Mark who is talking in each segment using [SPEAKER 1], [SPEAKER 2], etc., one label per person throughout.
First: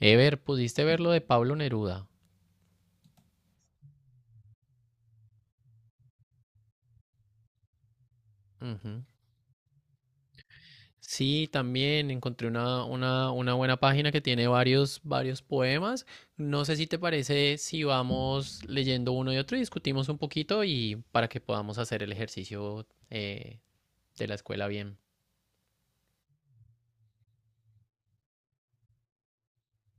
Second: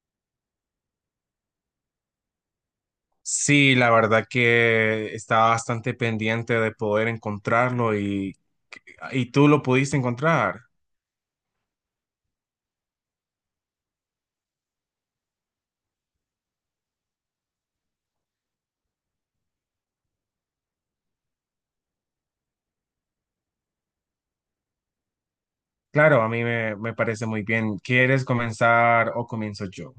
[SPEAKER 1] Ever, ¿pudiste ver lo de Pablo Neruda?
[SPEAKER 2] Sí, la verdad que estaba bastante pendiente de poder encontrarlo y,
[SPEAKER 1] Ujú.
[SPEAKER 2] y tú lo pudiste encontrar.
[SPEAKER 1] Sí, también encontré una buena página que tiene varios poemas. No sé si te parece si vamos leyendo uno y otro y discutimos un poquito y para que podamos hacer el ejercicio de la escuela bien.
[SPEAKER 2] Claro, a mí me parece muy bien. ¿Quieres comenzar o comienzo yo?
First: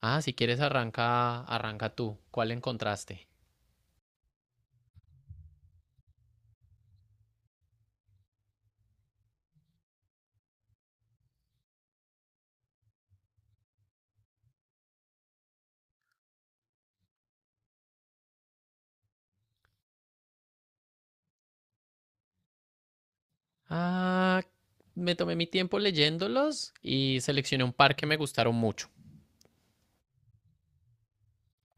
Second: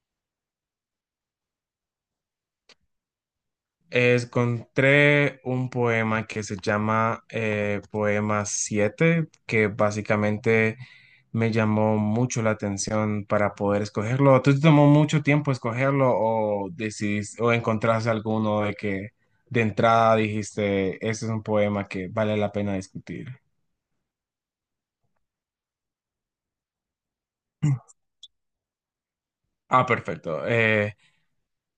[SPEAKER 1] Ah, si quieres arranca tú. ¿Cuál encontraste?
[SPEAKER 2] Encontré un poema que se llama Poema 7, que básicamente me llamó mucho la atención para poder escogerlo. ¿Tú te tomó mucho tiempo escogerlo o decidiste, o encontraste alguno de que de entrada dijiste, este es un poema que vale la pena discutir?
[SPEAKER 1] Ah, Me tomé mi tiempo leyéndolos y seleccioné un par que me gustaron mucho.
[SPEAKER 2] Ah, perfecto. Eh,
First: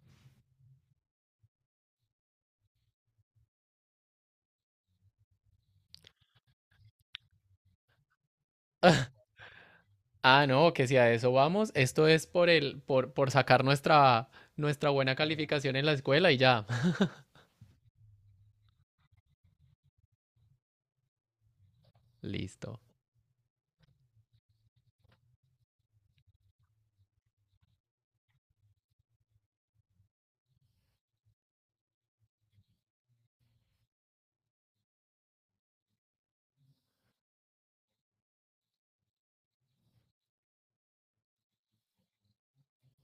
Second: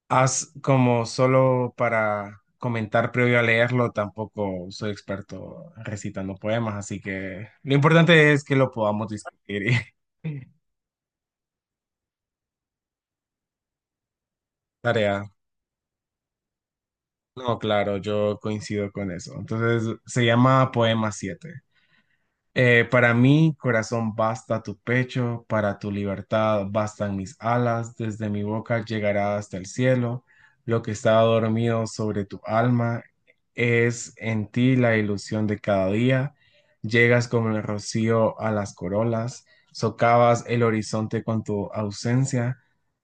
[SPEAKER 2] Haz como solo para comentar previo a leerlo, tampoco soy experto recitando poemas, así que lo importante es que lo podamos discutir. y-
[SPEAKER 1] Ah, no, que si a eso vamos, esto es por por sacar nuestra buena
[SPEAKER 2] Tarea.
[SPEAKER 1] calificación en la escuela y ya.
[SPEAKER 2] No, claro, yo coincido con eso. Entonces, se llama Poema siete.
[SPEAKER 1] Listo.
[SPEAKER 2] Para mí, corazón, basta tu pecho, para tu libertad bastan mis alas, desde mi boca llegará hasta el cielo, lo que está dormido sobre tu alma es en ti la ilusión de cada día, llegas como el rocío a las corolas, socavas el horizonte con tu ausencia,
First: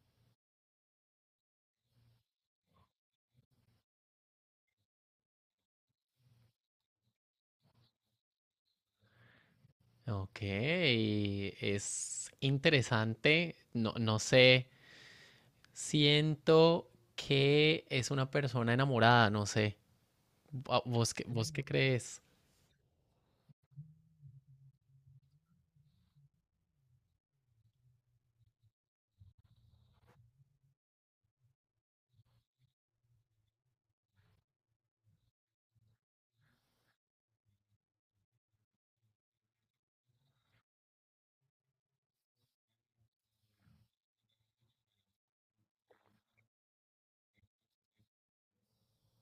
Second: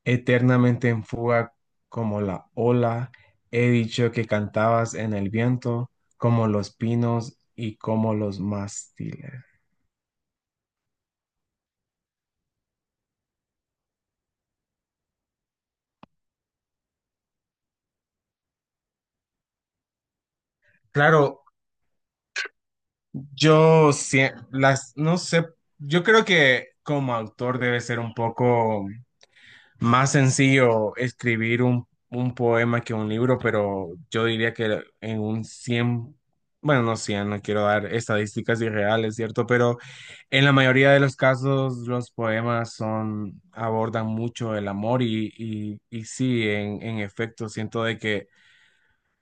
[SPEAKER 2] eternamente en fuga como la ola, he dicho que cantabas en el viento, como los pinos y como los mástiles.
[SPEAKER 1] Ok, es interesante. No, no sé, siento que es una persona enamorada, no sé.
[SPEAKER 2] Claro,
[SPEAKER 1] Vos qué crees?
[SPEAKER 2] yo sí, las, no sé, yo creo que como autor debe ser un poco más sencillo escribir un poema que un libro, pero yo diría que en un cien, bueno, no cien, no quiero dar estadísticas irreales, ¿cierto? Pero en la mayoría de los casos los poemas son, abordan mucho el amor y sí, en efecto, siento de que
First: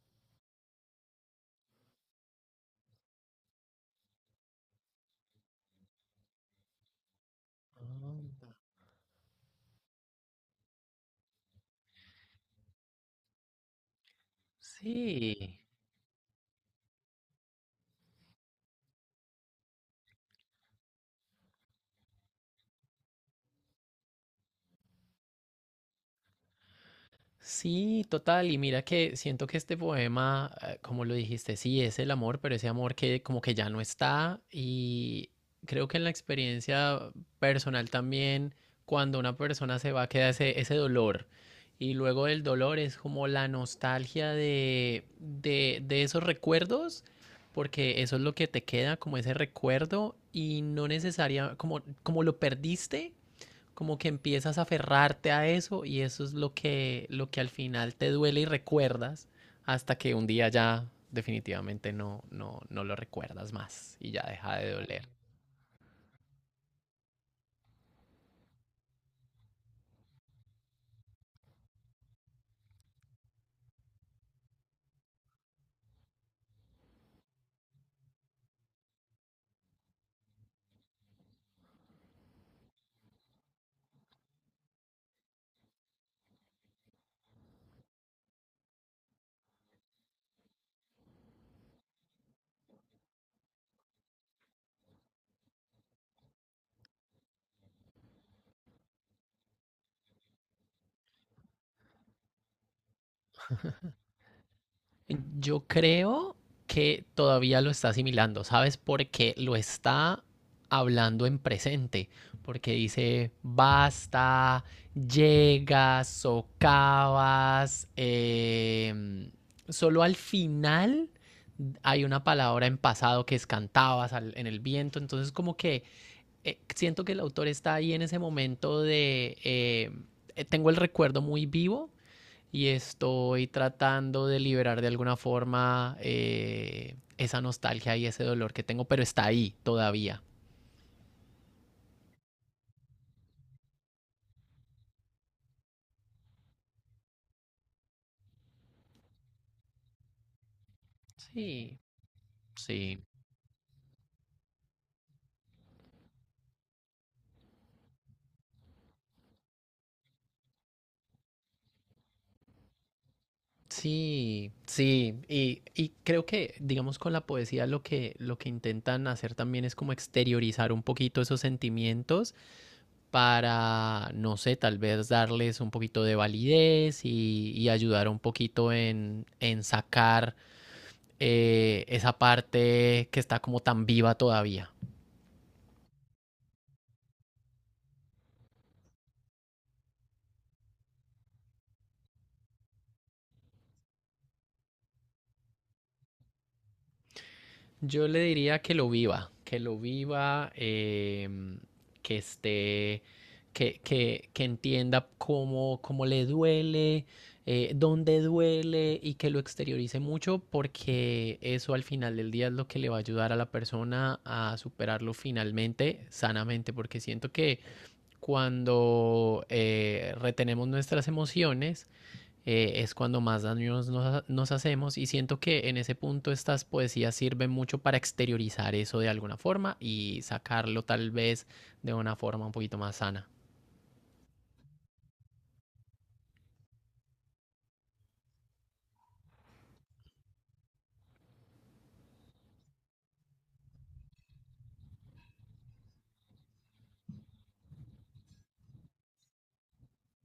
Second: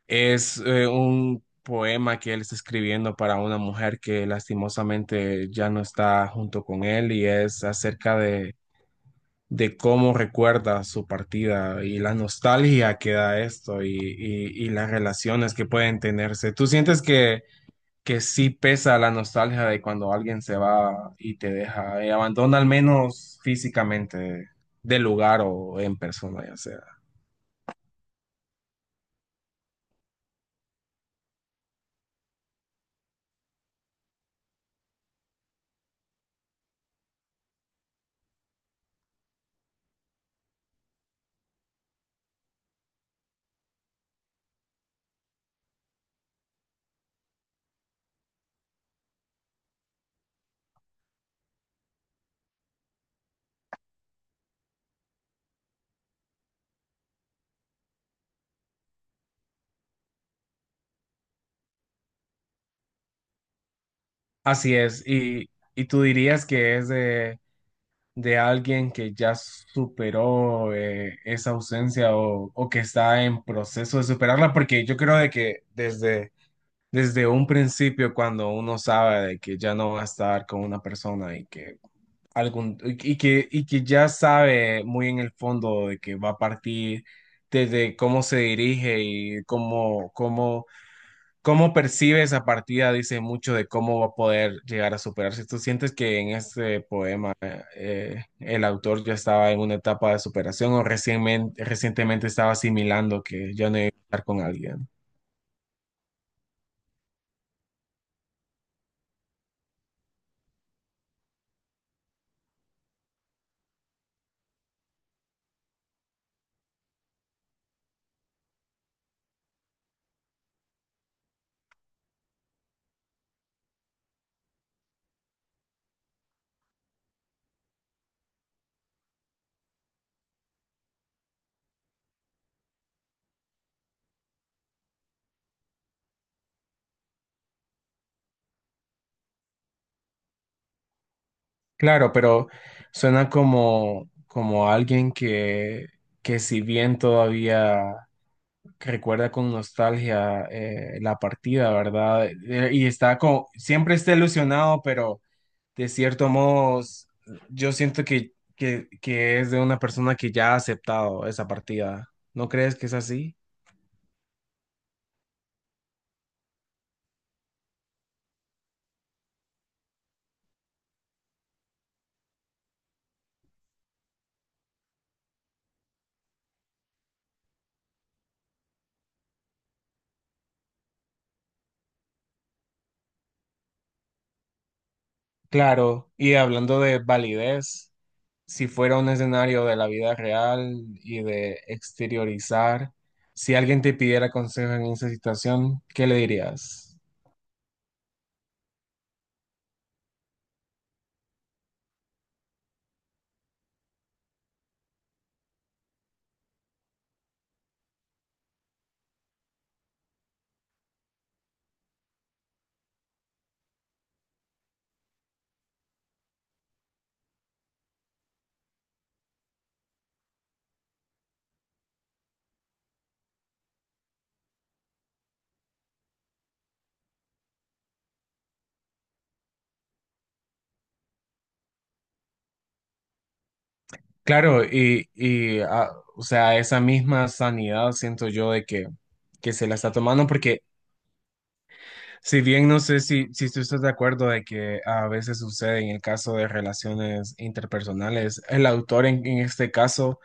[SPEAKER 2] es un poema que él está escribiendo para una mujer que lastimosamente ya no está junto con él y es acerca
[SPEAKER 1] Ah,
[SPEAKER 2] de cómo recuerda su partida y la nostalgia que da esto y las relaciones
[SPEAKER 1] sí.
[SPEAKER 2] que pueden tenerse. ¿Tú sientes que, sí pesa la nostalgia de cuando alguien se va y te deja y abandona al menos físicamente del lugar o en persona, ya sea?
[SPEAKER 1] Sí, total. Y mira que siento que este poema, como lo dijiste, sí es el amor, pero ese amor que como que ya no está. Y creo que en la experiencia personal también, cuando una persona se va, queda ese dolor. Y luego del dolor es como la nostalgia de esos recuerdos, porque eso es lo que te queda, como ese recuerdo, y no necesaria, como, como lo perdiste como que empiezas a aferrarte a eso y eso es lo que al final te duele y recuerdas hasta que un día ya definitivamente no lo recuerdas más y ya deja de
[SPEAKER 2] Así es.
[SPEAKER 1] doler.
[SPEAKER 2] Y tú dirías que es de alguien que ya superó esa ausencia o que está en proceso de superarla, porque yo creo de que desde un principio, cuando uno sabe de que ya no va a estar con una persona y que y que ya sabe muy en el fondo de que va a partir desde cómo se dirige y ¿cómo percibe esa partida? Dice mucho de cómo va a poder llegar a superarse. ¿Tú sientes que en este poema el autor ya estaba en una etapa de superación o recientemente estaba asimilando que ya no iba a estar con alguien?
[SPEAKER 1] Yo creo que todavía lo está asimilando, ¿sabes? Porque lo está hablando en presente, porque dice basta, llegas, socavas, solo al final hay una palabra en pasado que es en el viento, entonces como que siento que el autor está ahí en ese momento de, tengo el recuerdo muy vivo y estoy tratando de liberar de alguna forma esa nostalgia y ese dolor que tengo, pero está ahí todavía.
[SPEAKER 2] Claro, pero suena como alguien que si bien todavía que recuerda con nostalgia la partida,
[SPEAKER 1] Sí,
[SPEAKER 2] ¿verdad? Y
[SPEAKER 1] sí,
[SPEAKER 2] está como, siempre está ilusionado, pero de cierto modo yo siento que es de una persona que ya ha aceptado esa partida. ¿No crees que es así?
[SPEAKER 1] sí, sí. Y creo que, digamos, con la poesía lo que intentan hacer también es como exteriorizar un poquito esos sentimientos para, no sé, tal vez darles un poquito de validez y ayudar un poquito en sacar esa parte que está como tan viva todavía.
[SPEAKER 2] Claro, y hablando de validez, si fuera un escenario de la vida real y de exteriorizar, si alguien te pidiera consejo en esa situación, ¿qué le dirías?
[SPEAKER 1] Yo le diría que lo viva, que lo viva, que esté, que entienda cómo, cómo le duele, dónde duele y que lo exteriorice mucho porque eso al final del día es lo que le va a ayudar a la persona a superarlo finalmente, sanamente, porque siento que cuando retenemos nuestras emociones, es cuando más daños hacemos y siento que en ese punto estas poesías sirven mucho para exteriorizar eso de alguna forma y sacarlo tal vez de una forma un poquito más sana.
[SPEAKER 2] Claro, y o sea, esa misma sanidad siento yo de que se la está tomando, porque si bien no sé si, tú estás de acuerdo de que a veces sucede en el caso de relaciones interpersonales, el autor en este caso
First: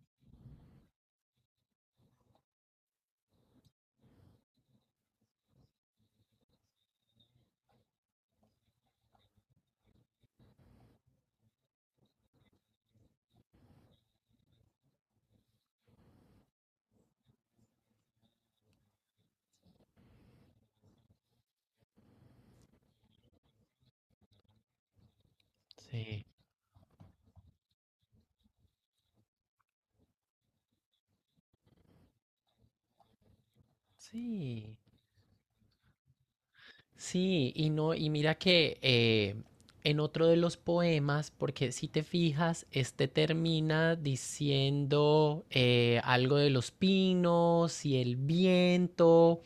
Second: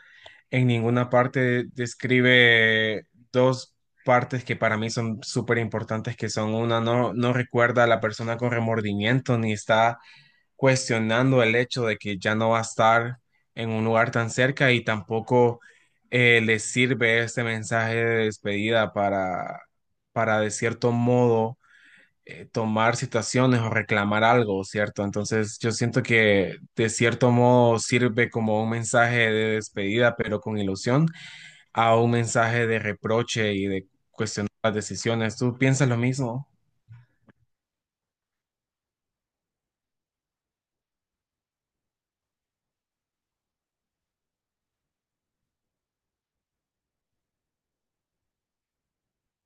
[SPEAKER 2] en ninguna parte describe dos partes que para mí son súper importantes, que son una, no, no recuerda a la persona con remordimiento, ni está cuestionando el hecho de que ya no va a estar en un lugar tan cerca y tampoco le sirve este mensaje de despedida para de cierto modo tomar situaciones o reclamar algo, ¿cierto? Entonces yo siento
[SPEAKER 1] Sí,
[SPEAKER 2] que de cierto modo sirve como un mensaje de despedida, pero con ilusión, a un mensaje de reproche y de cuestionar las
[SPEAKER 1] sí.
[SPEAKER 2] decisiones. ¿Tú piensas lo mismo?
[SPEAKER 1] Sí, y no, y mira que en otro de los poemas, porque si te fijas, este termina diciendo algo de los pinos y el viento,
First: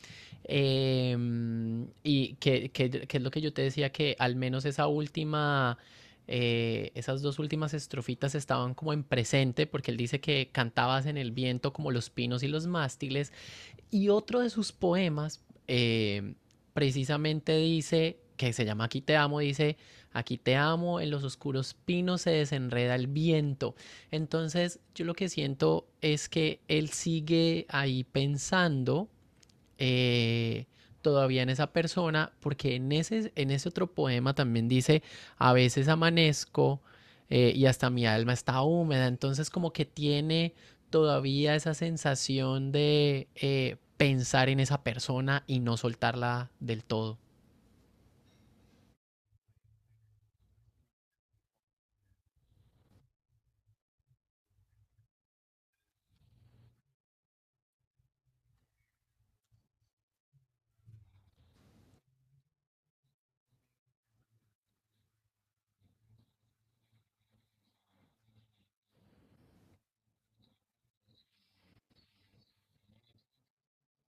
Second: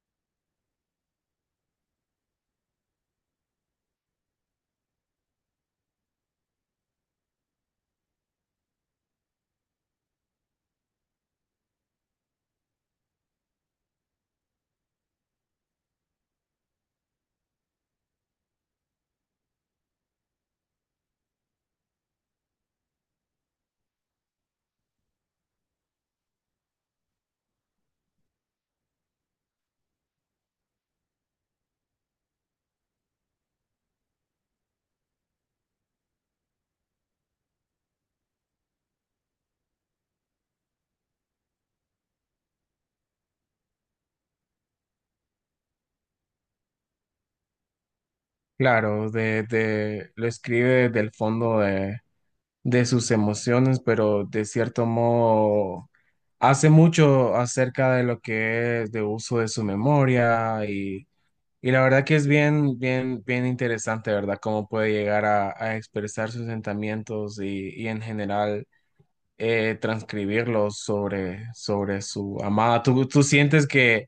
[SPEAKER 1] y que es lo que yo te decía, que al menos esa última, esas dos últimas estrofitas estaban como en presente, porque él dice que cantabas en el viento como los pinos y los mástiles. Y otro de sus poemas eh, precisamente dice, que se llama Aquí te amo, dice, aquí te amo, en los oscuros pinos se desenreda el viento. Entonces yo lo que siento es que él sigue ahí pensando eh, todavía en esa persona, porque en ese otro poema también dice, a veces amanezco y hasta mi alma está húmeda, entonces como que tiene todavía esa sensación de pensar en esa persona y no soltarla del todo.
[SPEAKER 2] Claro, lo escribe del fondo de sus emociones, pero de cierto modo hace mucho acerca de lo que es de uso de su memoria y la verdad que es bien, bien, bien interesante, ¿verdad? Cómo puede llegar a expresar sus sentimientos y en general transcribirlos sobre su amada. ¿Tú sientes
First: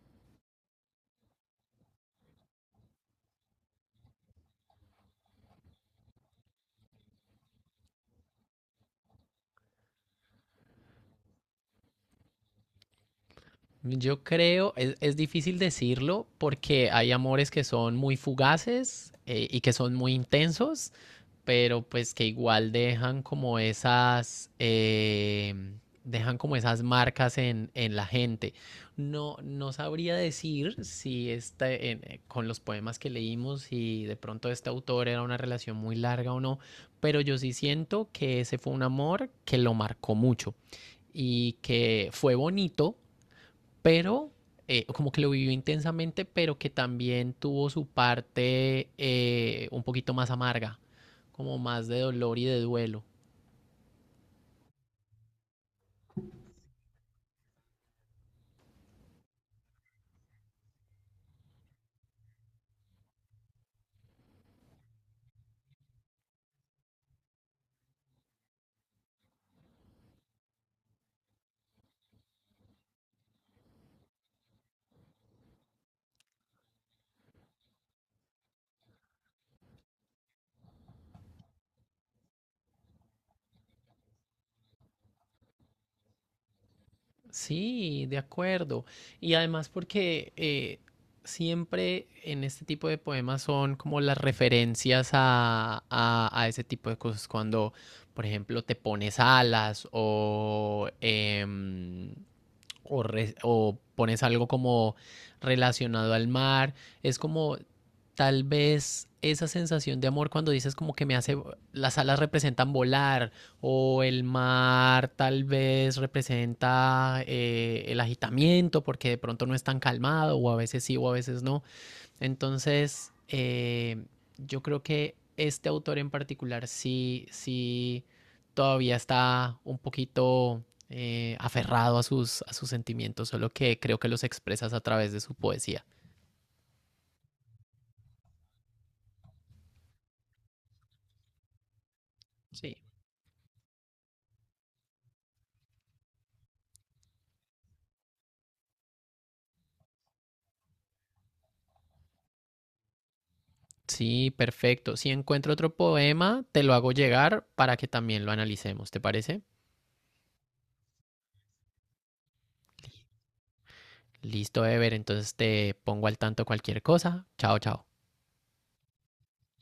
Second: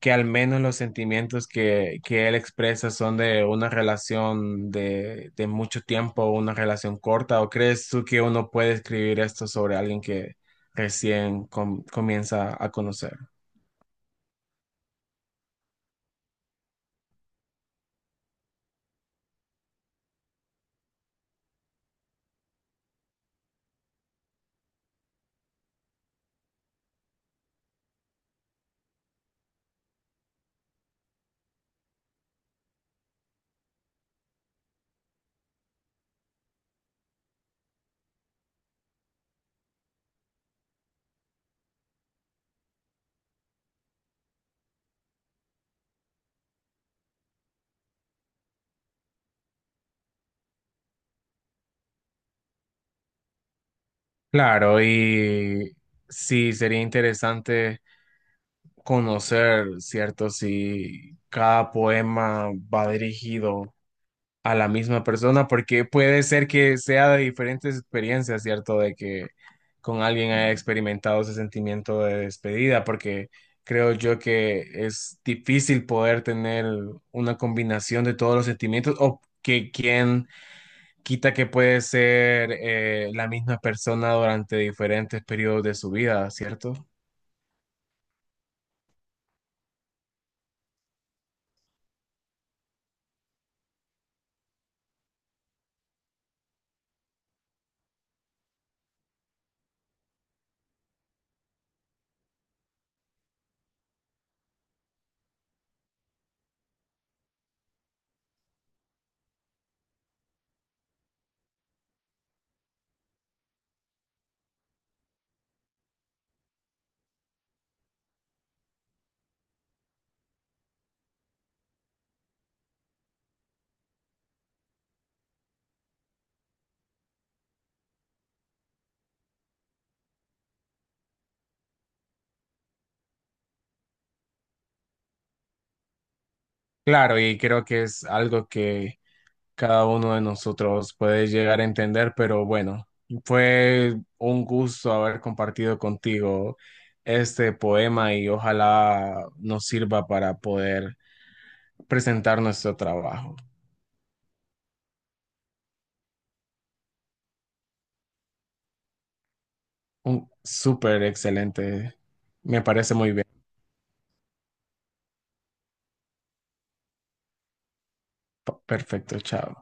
[SPEAKER 2] que al menos los sentimientos que él expresa son de una relación de mucho tiempo, una relación corta? ¿O crees tú que uno puede escribir esto sobre alguien que recién comienza a conocer?
[SPEAKER 1] Yo creo, es difícil decirlo porque hay amores que son muy fugaces y que son muy intensos, pero pues que igual dejan como esas marcas en la gente. No, no sabría decir si con los poemas que leímos, si de pronto este autor era una relación muy larga o no, pero yo sí siento que ese fue un amor que lo marcó mucho y que fue bonito pero como que lo vivió intensamente, pero que también tuvo su parte un poquito más amarga, como más de dolor y de duelo.
[SPEAKER 2] Claro, y sí, sería interesante conocer, ¿cierto? Si cada poema va dirigido a la misma persona, porque puede ser que sea de diferentes experiencias, ¿cierto? De que con alguien haya experimentado ese sentimiento de despedida, porque creo yo que es difícil poder tener una combinación de todos los sentimientos o que quien quita que puede ser la misma persona durante diferentes periodos de su vida, ¿cierto?
[SPEAKER 1] Sí, de acuerdo. Y además porque siempre en este tipo de poemas son como las referencias a, a ese tipo de cosas. Cuando, por ejemplo, te pones alas o o pones algo como relacionado al mar. Es como tal vez esa sensación de amor cuando dices como que me hace, las alas representan volar o el mar tal vez representa el agitamiento porque de pronto no es tan calmado o a veces sí o a veces no. Entonces, yo creo que este autor en particular sí, sí todavía está un poquito aferrado a sus sentimientos, solo que creo que los expresas a través de su poesía.
[SPEAKER 2] Claro, y creo que es algo que cada uno de nosotros puede llegar a entender, pero
[SPEAKER 1] Sí.
[SPEAKER 2] bueno, fue un gusto haber compartido contigo este poema y ojalá nos sirva para poder presentar nuestro trabajo.
[SPEAKER 1] Sí, perfecto. Si encuentro otro poema, te lo hago llegar para que también lo analicemos, ¿te parece?
[SPEAKER 2] Un súper excelente, me parece muy bien.
[SPEAKER 1] Listo, Ever, entonces te pongo al tanto cualquier cosa. Chao, chao.
[SPEAKER 2] Perfecto, chao.